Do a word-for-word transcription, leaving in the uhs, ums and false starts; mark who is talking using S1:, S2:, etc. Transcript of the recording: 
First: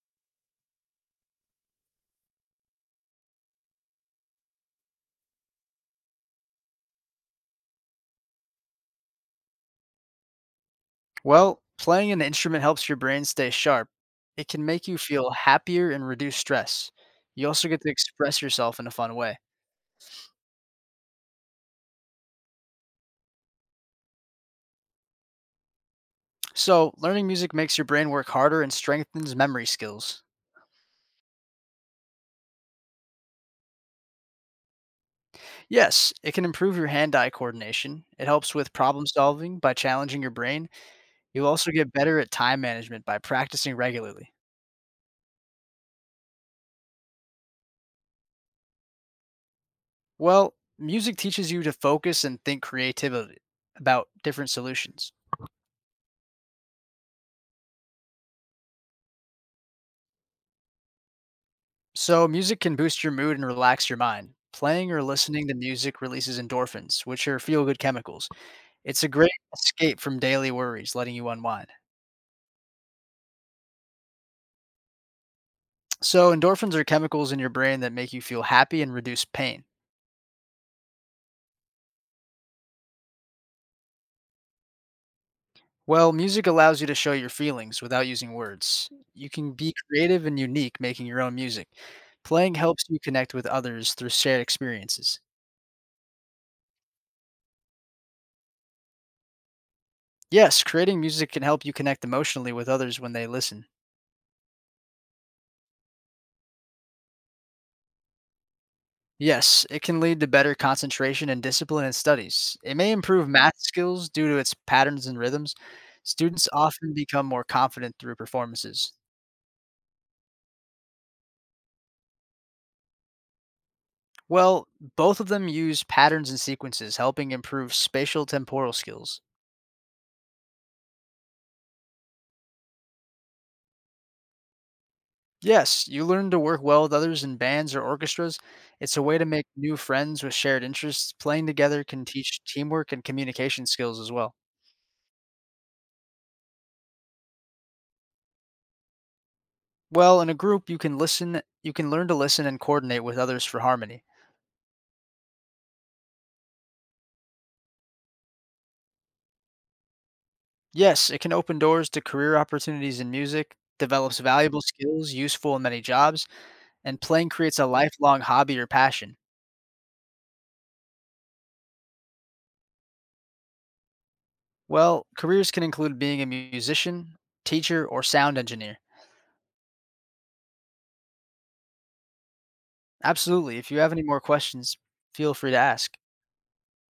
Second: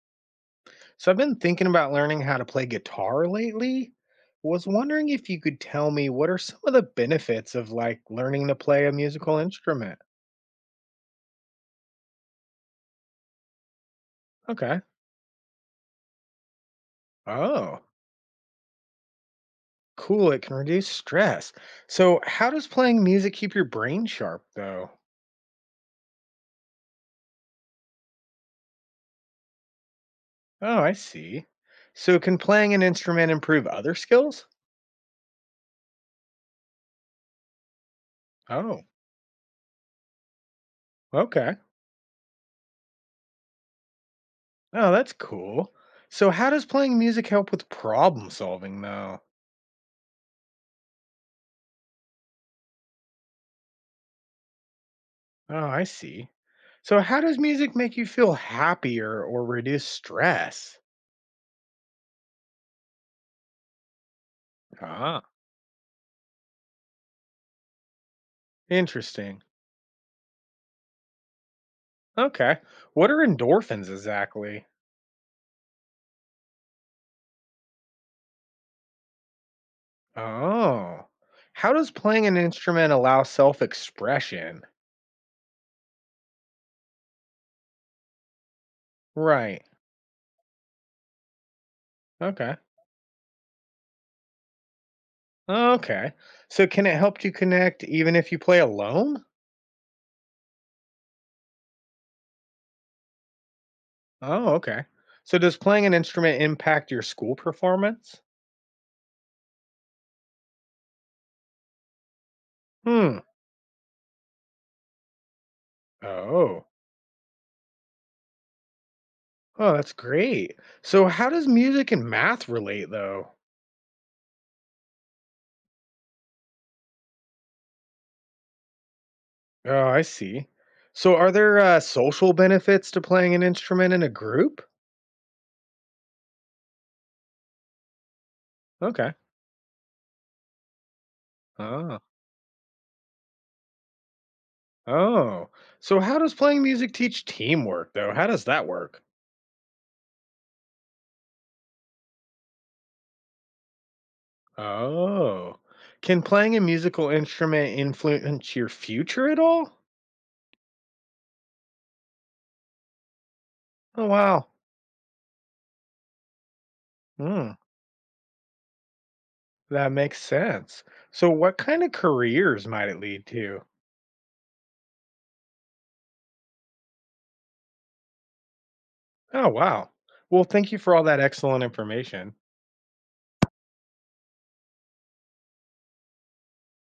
S1: So I've been thinking about learning how to play guitar lately. Was wondering if you could tell me what are some of the benefits of like learning to play a musical instrument?
S2: Well, playing an instrument helps your brain stay sharp. It can
S1: Okay.
S2: make you feel happier and reduce stress. You also
S1: Oh,
S2: get to express yourself in a fun way.
S1: cool. It can reduce stress. So how does playing music keep your brain sharp though?
S2: So, learning music makes your brain work harder and strengthens memory skills.
S1: Oh, I see. So can playing an instrument improve other skills?
S2: Yes, it can improve your hand eye coordination. It helps with
S1: Oh,
S2: problem solving by challenging your brain. You
S1: okay.
S2: also get better at time management by practicing regularly.
S1: Oh, that's cool. So how does playing music help with problem solving though?
S2: Well, music teaches you to focus and think creatively about different solutions.
S1: Oh, I see. So, how does music make you feel happier or reduce stress?
S2: So, music can boost your mood and relax your mind. Playing or
S1: Ah.
S2: listening to music releases endorphins, which are feel good chemicals. It's a great
S1: Interesting.
S2: escape from daily worries, letting you unwind.
S1: Okay. What are endorphins exactly?
S2: So, endorphins are chemicals in your brain that make you feel happy and reduce pain.
S1: Oh. How does playing an instrument allow self expression?
S2: Well, music allows you to show your feelings without using words. You can
S1: Right.
S2: be creative and unique making your own music.
S1: Okay.
S2: Playing helps you connect with others through shared experiences.
S1: Okay. So, can it help you connect even if you play alone?
S2: Yes, creating music can help you connect emotionally with others when they listen.
S1: Oh, okay. So, does playing an instrument impact your school performance?
S2: Yes, it can lead to better concentration and discipline in studies. It may
S1: Hmm.
S2: improve math skills due to its patterns and rhythms. Students
S1: Oh.
S2: often become more confident through performances.
S1: Oh, that's great. So, how does music and math relate, though?
S2: Well, both of them use patterns and sequences, helping improve spatial temporal skills.
S1: Oh, I see. So, are there uh, social benefits to playing an instrument in a group?
S2: Yes, you learn to work well with others in bands or orchestras. It's a
S1: Okay.
S2: way to make new friends with shared interests. Playing together
S1: Oh,
S2: can teach teamwork and communication skills as well.
S1: oh. So, how does playing music teach teamwork, though? How does that work?
S2: Well, in a group, you can listen, you can learn to listen and coordinate with others for harmony.
S1: Oh, can playing a musical instrument influence your future at all?
S2: Yes, it can open doors to career opportunities in music,
S1: Oh,
S2: develops
S1: wow.
S2: valuable skills useful in many jobs, and playing
S1: Hmm.
S2: creates a lifelong hobby or passion.
S1: That makes sense. So, what kind of careers might it lead to?
S2: Well, careers can include being a musician, teacher, or sound engineer.
S1: Oh, wow. Well, thank you for all that excellent information.
S2: Absolutely. If you have any more questions, feel free to ask.